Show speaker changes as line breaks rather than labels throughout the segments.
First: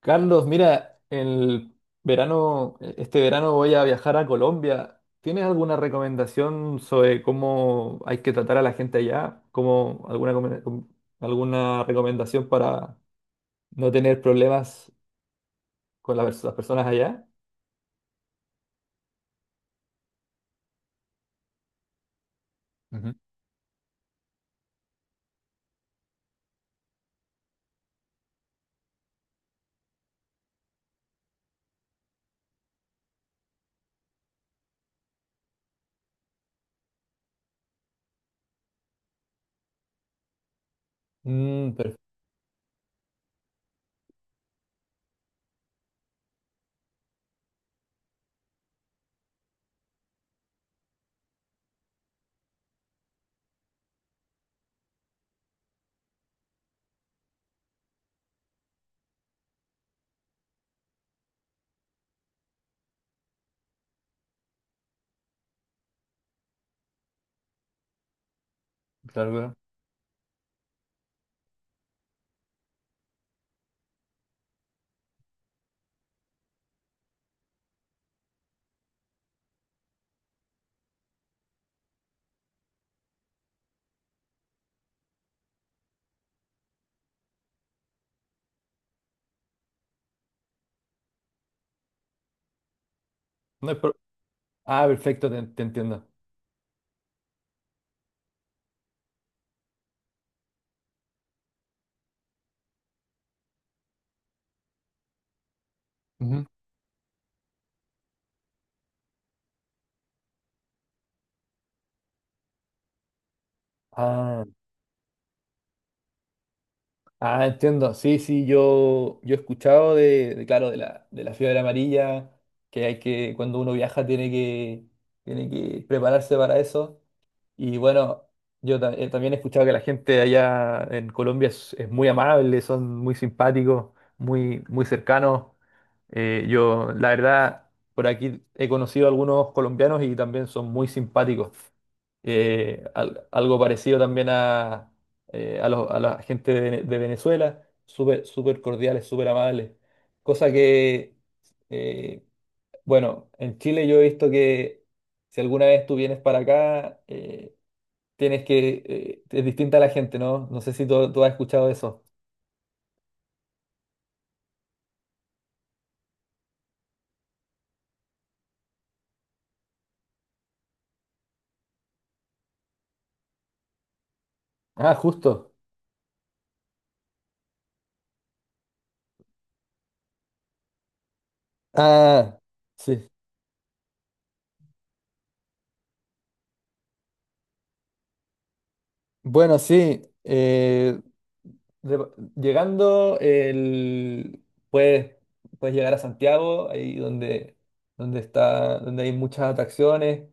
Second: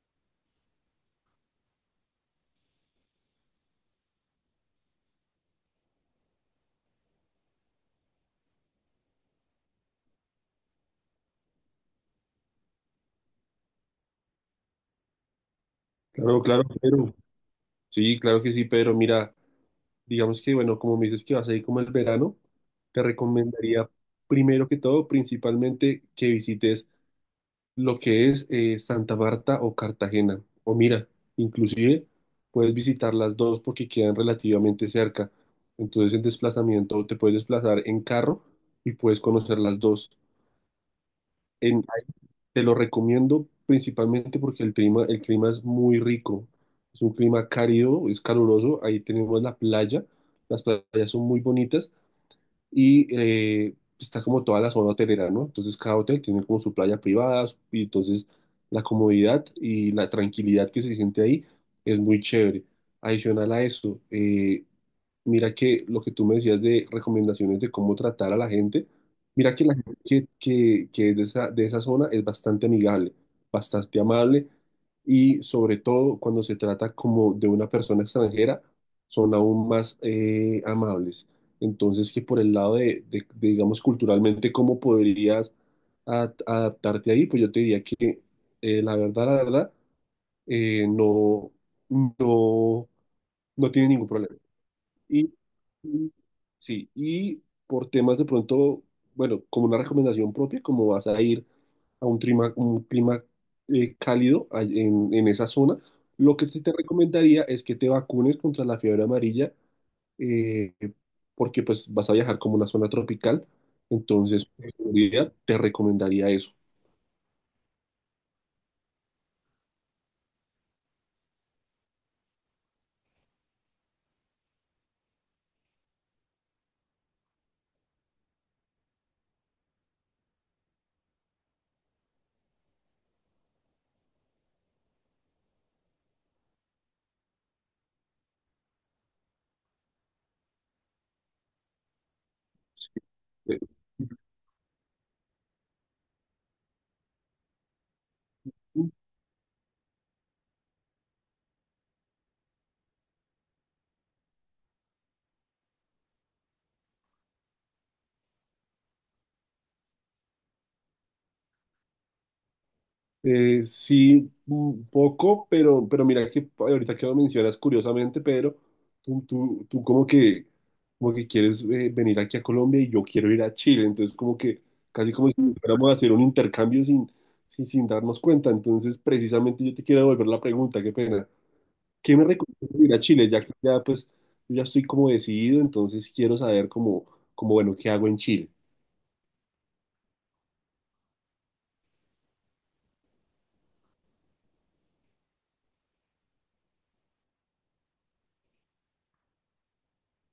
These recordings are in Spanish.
Carlos, mira, el verano, este verano voy a viajar a Colombia. ¿Tienes alguna recomendación sobre cómo hay que tratar a la gente allá? ¿Cómo alguna recomendación para no tener problemas con
Claro,
las
claro,
personas
pero
allá?
sí, claro que sí, pero mira, digamos que, bueno, como me dices que vas a ir como el verano, te
Ujú.
recomendaría primero que todo, principalmente, que visites lo que es Santa Marta o Cartagena. O mira, inclusive puedes visitar las dos porque quedan relativamente cerca. Entonces, en desplazamiento, te puedes desplazar en carro y puedes conocer las dos.
Mm,
En,
per-
Te lo recomiendo principalmente porque el clima es muy rico. Es un clima cálido, es caluroso. Ahí tenemos la playa. Las playas son muy bonitas y está como toda la zona hotelera, ¿no? Entonces cada hotel tiene como su playa privada y entonces la comodidad y la tranquilidad que se siente ahí es muy chévere. Adicional a eso, mira que lo que tú me decías de recomendaciones de cómo tratar a la gente,
claro,
mira
claro.
que la gente que es de esa zona es bastante amigable, bastante amable y sobre todo cuando se trata como de una persona extranjera, son aún más amables. Entonces que por el lado de, digamos, culturalmente, ¿cómo podrías adaptarte ahí? Pues yo te diría que la verdad, eh, no, no,
No
no
hay
tiene
pro-
ningún problema.
Ah, perfecto,
Y,
te entiendo.
y- sí, y por temas de pronto, bueno, como una recomendación propia, como vas a ir a un clima cálido en esa zona, lo
Ujú.
que sí te recomendaría es que te vacunes contra la fiebre amarilla, eh, porque pues vas a viajar como una zona tropical,
Ah.
entonces por seguridad te recomendaría eso.
Ah, entiendo. Sí, sí, yo he escuchado claro, de la fiebre amarilla, que hay que, cuando uno viaja tiene que prepararse para eso. Y bueno, también he escuchado que la gente allá en Colombia es muy amable, son muy simpáticos, muy cercanos. Yo, la verdad, por aquí he conocido a algunos colombianos y también son muy simpáticos.
Sí.
Algo
Eh,
parecido también a a la gente de, de Venezuela, súper cordiales, súper amables. Cosa que, eh, bueno, en Chile yo he visto que si alguna vez tú vienes para acá, es distinta a la gente, ¿no? No sé si tú has escuchado eso.
Sí, un poco, pero mira que ahorita que lo mencionas curiosamente, Pedro, tú como que quieres venir aquí a Colombia y yo quiero ir a Chile, entonces como que
Ah,
casi como si
justo.
fuéramos a hacer un intercambio sin, darnos cuenta. Entonces precisamente yo te quiero devolver la pregunta, qué pena. ¿Qué me
Ah,
recomiendas ir a
sí.
Chile? Ya que ya pues yo ya estoy como decidido, entonces quiero saber como, como bueno, ¿qué hago en Chile?
Bueno, sí. De- llegando, puedes, puedes llegar a Santiago, ahí donde, donde hay muchas atracciones.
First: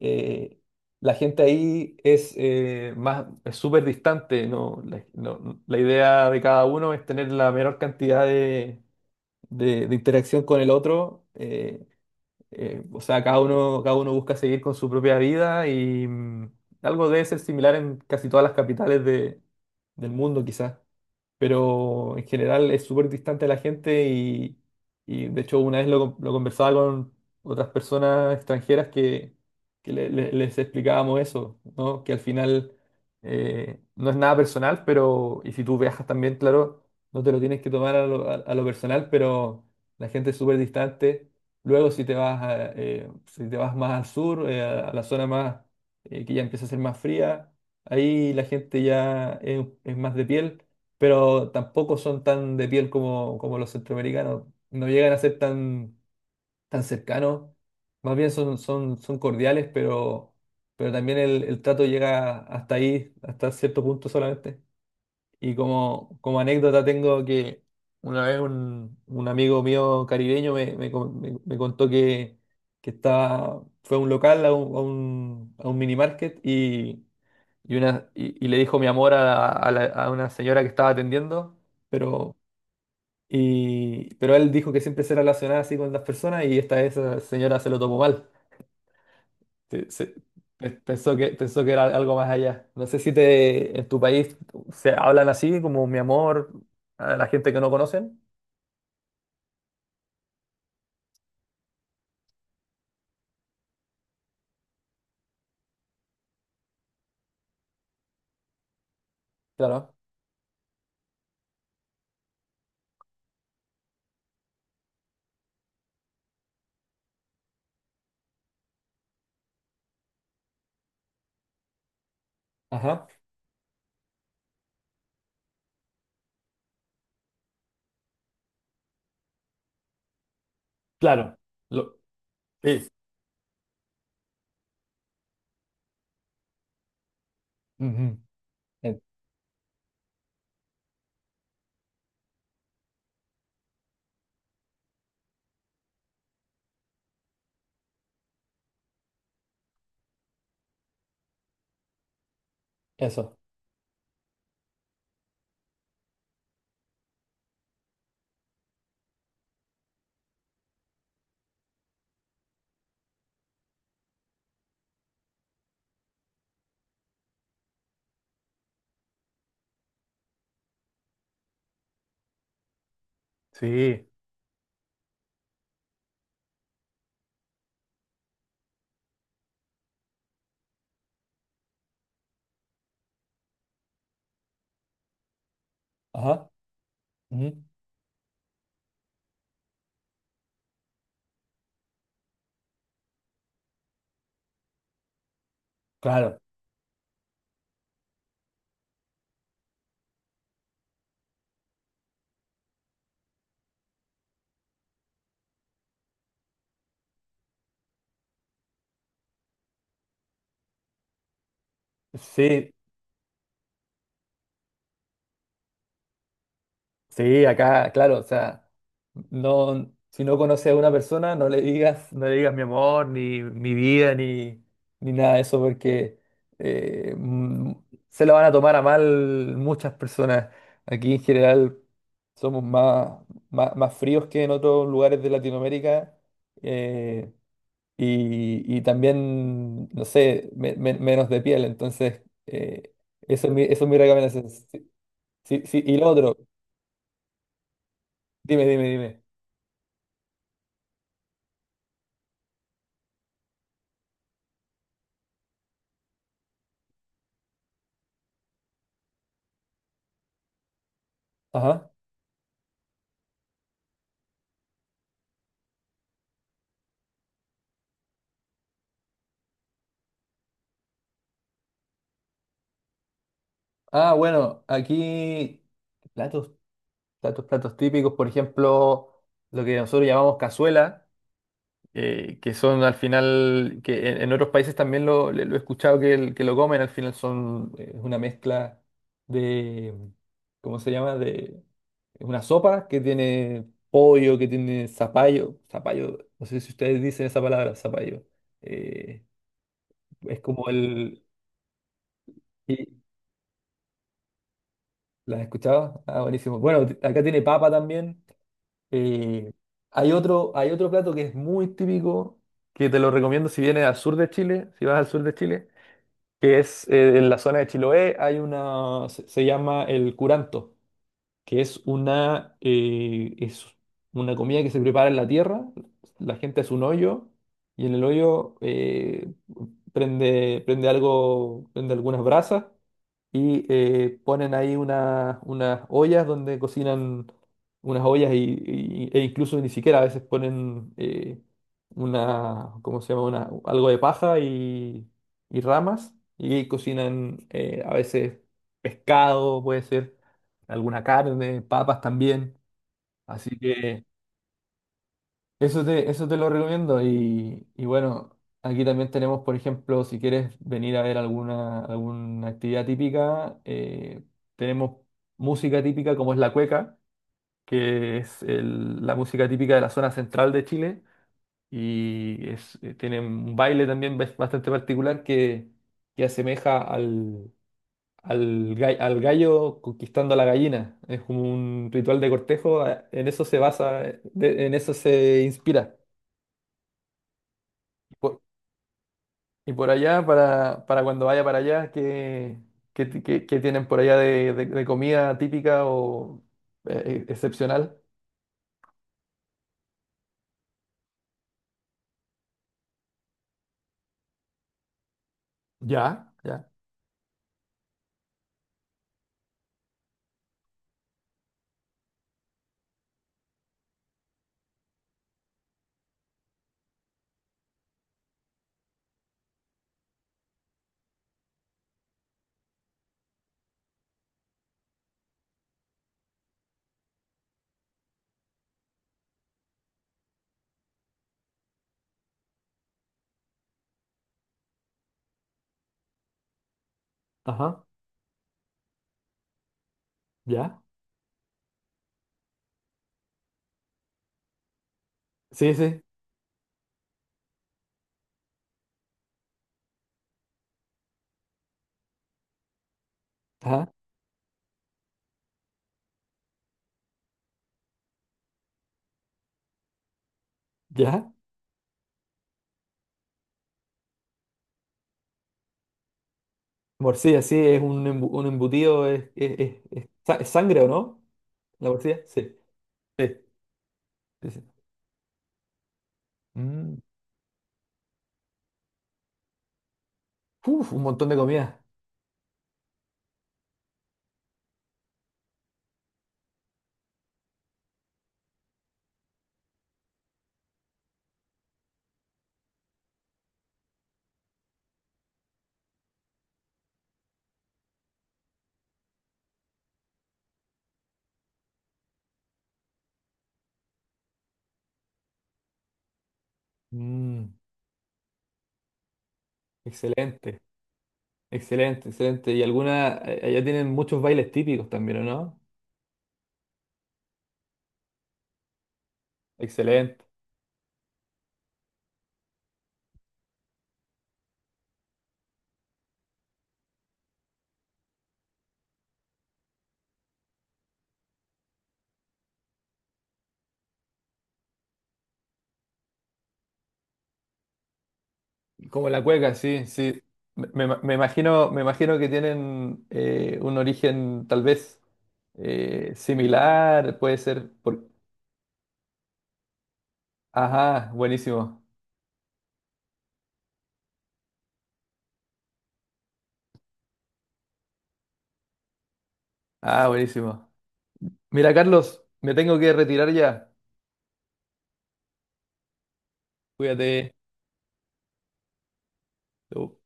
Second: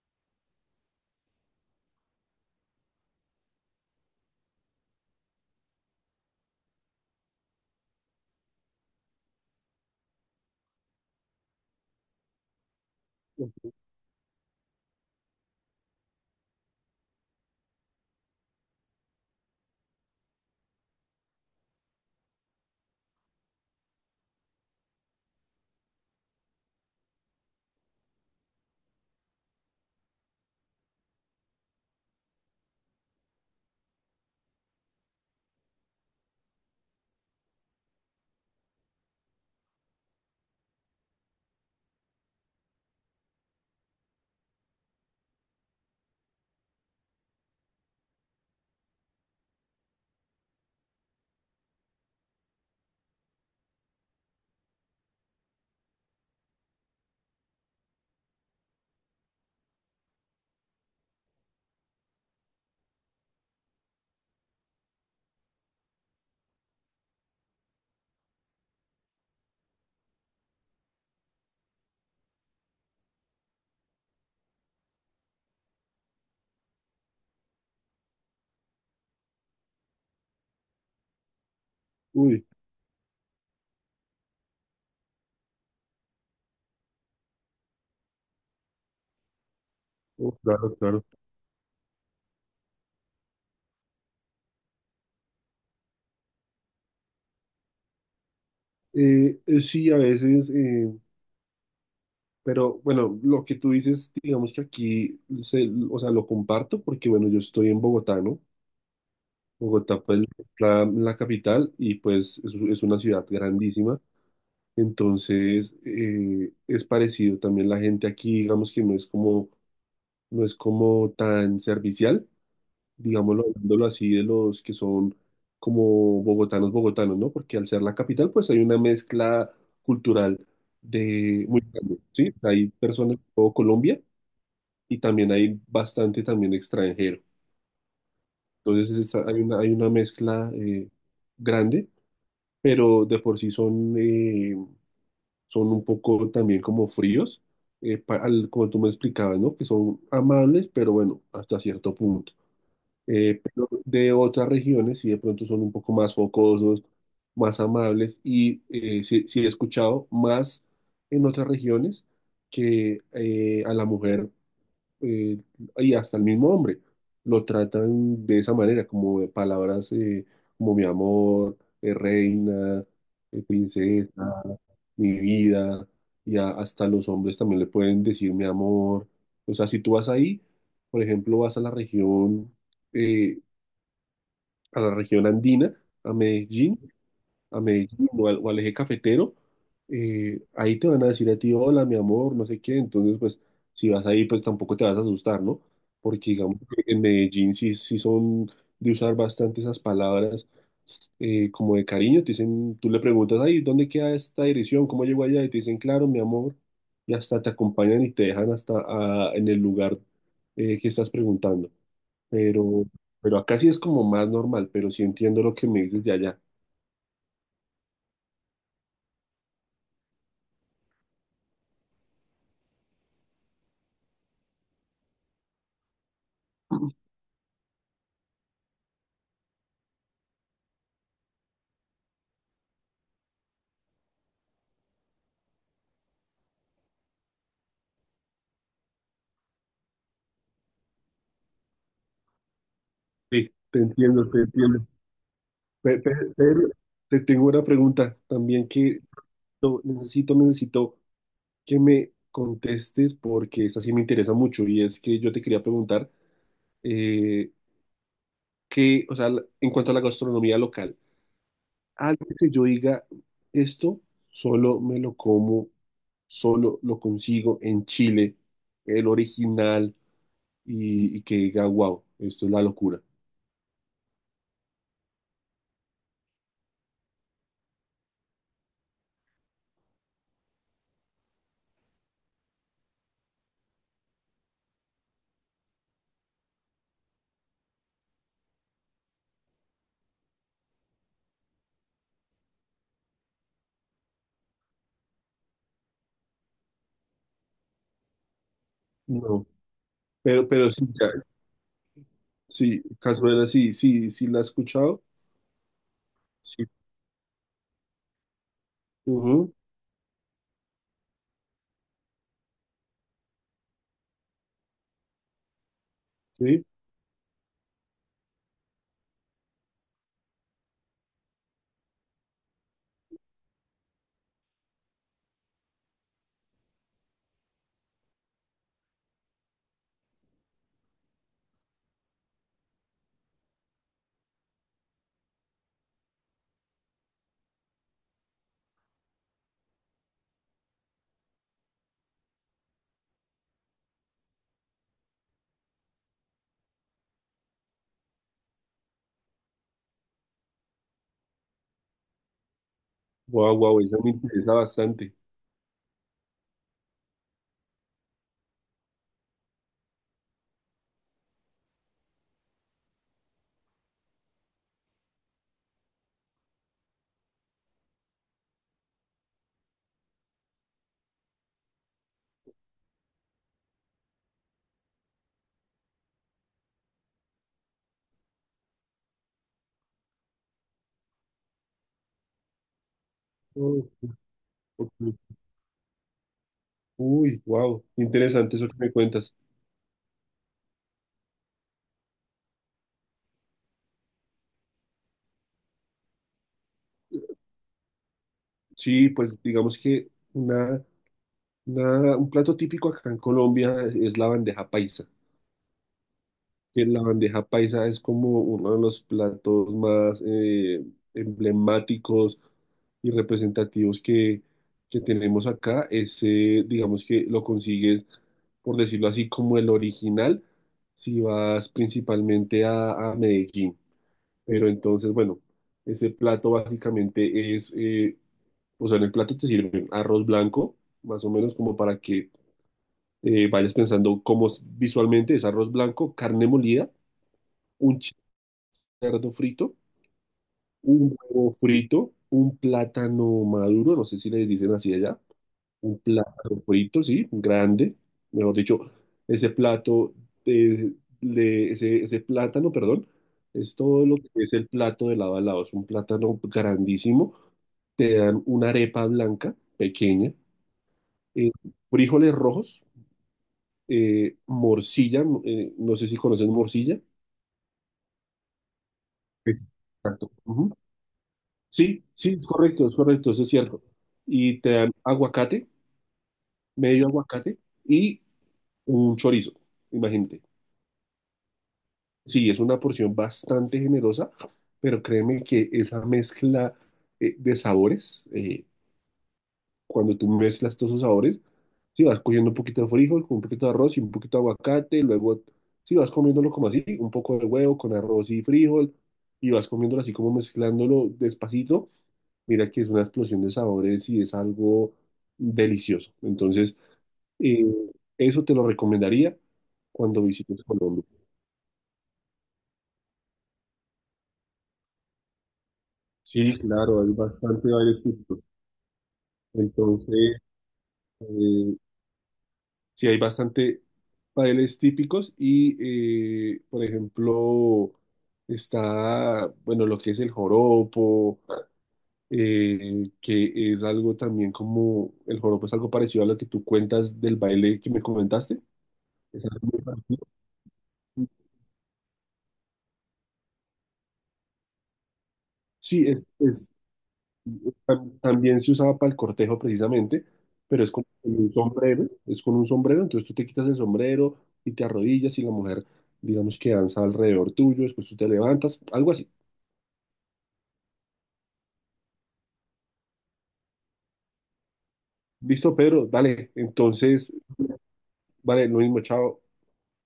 eh, la gente ahí es es súper distante, ¿no? La idea de cada uno es tener la menor cantidad de, de interacción con el otro. O sea, cada uno busca seguir con su propia vida y mm, algo debe ser similar en casi todas las capitales de, del mundo, quizás, pero en general es súper distante a la gente y de hecho una vez lo conversaba con otras personas extranjeras que les explicábamos eso, ¿no? Que al final, no es nada personal, pero y si tú viajas también, claro, no te lo tienes que tomar a lo, a lo personal, pero la gente es súper distante. Luego si te vas a, si te vas más al sur, a la zona más que ya empieza a ser más fría, ahí la gente ya es más de piel, pero tampoco son tan de piel como, como los centroamericanos. No llegan a ser tan cercanos. Más bien son cordiales, pero también el trato llega hasta ahí, hasta cierto punto solamente. Y como, como anécdota tengo que una vez un amigo mío caribeño me contó que estaba, fue a un local, a un minimarket, y le dijo mi amor a, a una señora que estaba atendiendo, pero,
Uy,
y, pero él dijo que siempre se relacionaba así con las personas y esta esa señora se lo tomó mal. Se- se-
oh, claro, claro.
Pensó pensó que era algo más allá. No sé si te, en tu país se hablan así, como mi amor, a la gente que no conocen.
Sí, a veces... pero bueno, lo que tú dices, digamos que aquí, o sea, lo comparto porque, bueno, yo estoy en Bogotá, ¿no?
Claro.
Bogotá, pues, la capital y pues es una ciudad grandísima. Entonces, es parecido también la gente aquí, digamos que no es como, no es como tan servicial,
Ajá.
digámoslo, hablándolo así, de los que son como bogotanos, bogotanos, ¿no? Porque al ser la capital, pues hay una mezcla cultural
Claro.
de muy grande,
Lo-
¿sí? Hay
Sí.
personas de todo Colombia y también hay bastante también extranjero.
Ujú.
Entonces
En-
hay una mezcla grande, pero de por sí son, son un poco también como fríos, como tú me explicabas, ¿no? Que son amables, pero bueno, hasta cierto punto.
Eso.
Pero de otras regiones sí de pronto son un poco más focosos, más amables y sí, sí he escuchado más en otras regiones que a la mujer eh, y hasta el mismo hombre lo tratan de esa manera, como de palabras como mi amor, reina,
Sí.
princesa, mi vida, y hasta los hombres también le pueden decir mi amor. O sea, si tú vas ahí, por ejemplo, vas eh, a la región andina, a
Ajá.
Medellín, a
Ujú.
Medellín o al eje cafetero, ahí te van a decir a ti, hola, mi amor, no sé qué. Entonces, pues, si vas ahí, pues tampoco te vas a asustar, ¿no? Porque
Claro.
digamos que en Medellín sí, sí son de usar bastante esas palabras como de cariño. Te dicen, tú le preguntas, ay, ¿dónde queda esta dirección? ¿Cómo llego allá? Y te dicen, claro, mi amor. Y hasta te acompañan y te dejan hasta en el lugar que estás preguntando.
Sí,
Pero, pero acá sí es como más normal, pero sí entiendo lo que me dices de allá.
sí, acá, claro, o sea, no, si no conoces a una persona, no le digas, no le digas mi amor, ni mi vida, ni, ni nada de eso, porque eh, mm, se lo van a tomar a mal muchas personas. Aquí en general somos más fríos que en otros lugares de Latinoamérica, eh, y también, no sé, menos de piel. Entonces,
Sí, te
eso es mi
entiendo, te
recomendación. Sí,
entiendo.
sí, sí, y lo otro,
Pero te tengo una pregunta
dime,
también
dime,
que
dime.
necesito, necesito que me contestes porque esa sí me interesa mucho y es que yo te quería preguntar eh, que, o sea, en cuanto a la gastronomía local,
Ajá.
algo que yo diga, esto solo me lo como, solo lo consigo en Chile, el original y que diga, wow, esto es la locura.
Ah, bueno, aquí platos, platos típicos, por ejemplo, lo que nosotros llamamos cazuela, que son al final, que en otros países también lo he escuchado que lo comen, al final son una mezcla de, ¿cómo se llama? De Es una sopa que tiene pollo, que tiene zapallo, no sé si ustedes dicen esa palabra, zapallo. eh,
No,
es como
pero sí,
el...
sí, Cazuela, sí, sí, sí la he escuchado.
¿Las has escuchado? Ah, buenísimo.
Sí,
Bueno, acá tiene papa también. Eh,
ujú,
hay otro plato que es muy típico, que te lo recomiendo si vienes al sur de Chile, si vas al sur de Chile, que
sí.
es en la zona de Chiloé, hay una, se llama el curanto, que es una comida que se prepara en la tierra, la gente hace un hoyo y en el hoyo prende algo, prende algunas brasas y ponen ahí unas ollas donde cocinan unas ollas y, e incluso ni siquiera a veces ponen una, ¿cómo se llama? Una, algo de paja y ramas y cocinan a veces pescado, puede ser alguna carne, papas también.
Wow,
Así
wow, esa
que
me interesa bastante.
eso te lo recomiendo. Y bueno, aquí también tenemos, por ejemplo, si quieres venir a ver alguna, alguna actividad típica, tenemos música típica como es la cueca, que es la música típica de la zona central de Chile. Y es, tiene un baile también bastante particular que asemeja al al gallo conquistando a la gallina. Es como un ritual de cortejo, en eso se
Ujú,
basa, en eso
ujú.
se inspira.
Uy, wow,
Por-
interesante eso que me cuentas.
y por allá, para cuando vaya para allá, ¿qué, qué tienen por allá de, de comida típica o excepcional?
Sí, pues digamos que una, un plato típico acá en Colombia es la bandeja paisa.
Ya, ya,
Que la bandeja paisa es como uno de los platos más emblemáticos y representativos que tenemos acá. Ese, digamos que lo consigues, por decirlo así, como el original, si vas principalmente a Medellín. Pero entonces, bueno, ese plato básicamente es, o sea, en el plato te sirven arroz blanco, más o menos como para que vayas pensando cómo es visualmente, es arroz blanco, carne molida,
ajá,
un cerdo frito,
ya.
un huevo frito, un plátano maduro, no sé si le dicen así allá,
Sí,
un
sí,
plátano frito, sí, grande, mejor dicho, ese plato, eh, ese, ese plátano, perdón, es
ajá,
todo lo que es el plato de lado a lado, es un plátano grandísimo, te dan una arepa blanca, pequeña,
ya.
eh, frijoles rojos, morcilla, no sé si conocen morcilla.
Morcilla, sí, es un, un embutido, es,
Sí. Exacto.
es sangre, ¿o no? La
Sí,
morcilla,
sí,
sí,
es correcto,
sí,
eso es cierto.
sí,
Y
sí.
te dan aguacate,
Mm.
medio aguacate y un chorizo, imagínate.
Uf, un montón de comida.
Sí, es una porción bastante generosa, pero créeme que esa mezcla de sabores, cuando tú mezclas todos esos sabores, si vas cogiendo un poquito de frijol, con un poquito de arroz y un poquito de aguacate, luego si vas comiéndolo como así, un poco de huevo con arroz y frijol, y vas comiéndolo así como mezclándolo despacito, mira que es una explosión de sabores y es algo delicioso. Entonces,
Mm,
eh, eso te lo recomendaría cuando
excelente,
visites Colombia.
excelente, excelente. Y alguna, allá tienen muchos bailes típicos también, ¿o no?
Sí, claro, hay bastante varios tipos.
Excelente.
Entonces, eh, sí, hay bastante bailes típicos y, por ejemplo, está, bueno, lo que es el joropo, que es algo también como, el joropo es algo parecido a lo que tú cuentas del baile que me comentaste.
Como la
Es
cueca,
algo muy
sí,
parecido.
sí. Me imagino, me imagino que tienen un origen tal vez
Sí,
similar, puede ser por...
también se usaba para el cortejo precisamente, pero es con
Ajá,
un
buenísimo.
sombrero, es con un sombrero, entonces tú te quitas el sombrero y te arrodillas y la mujer, digamos que danza alrededor tuyo, después tú te levantas, algo así.
Ah, buenísimo. Mira, Carlos, me tengo que retirar ya.
Listo, Pedro, dale. Entonces,
Cuídate.
vale, lo mismo, chao.
Chau.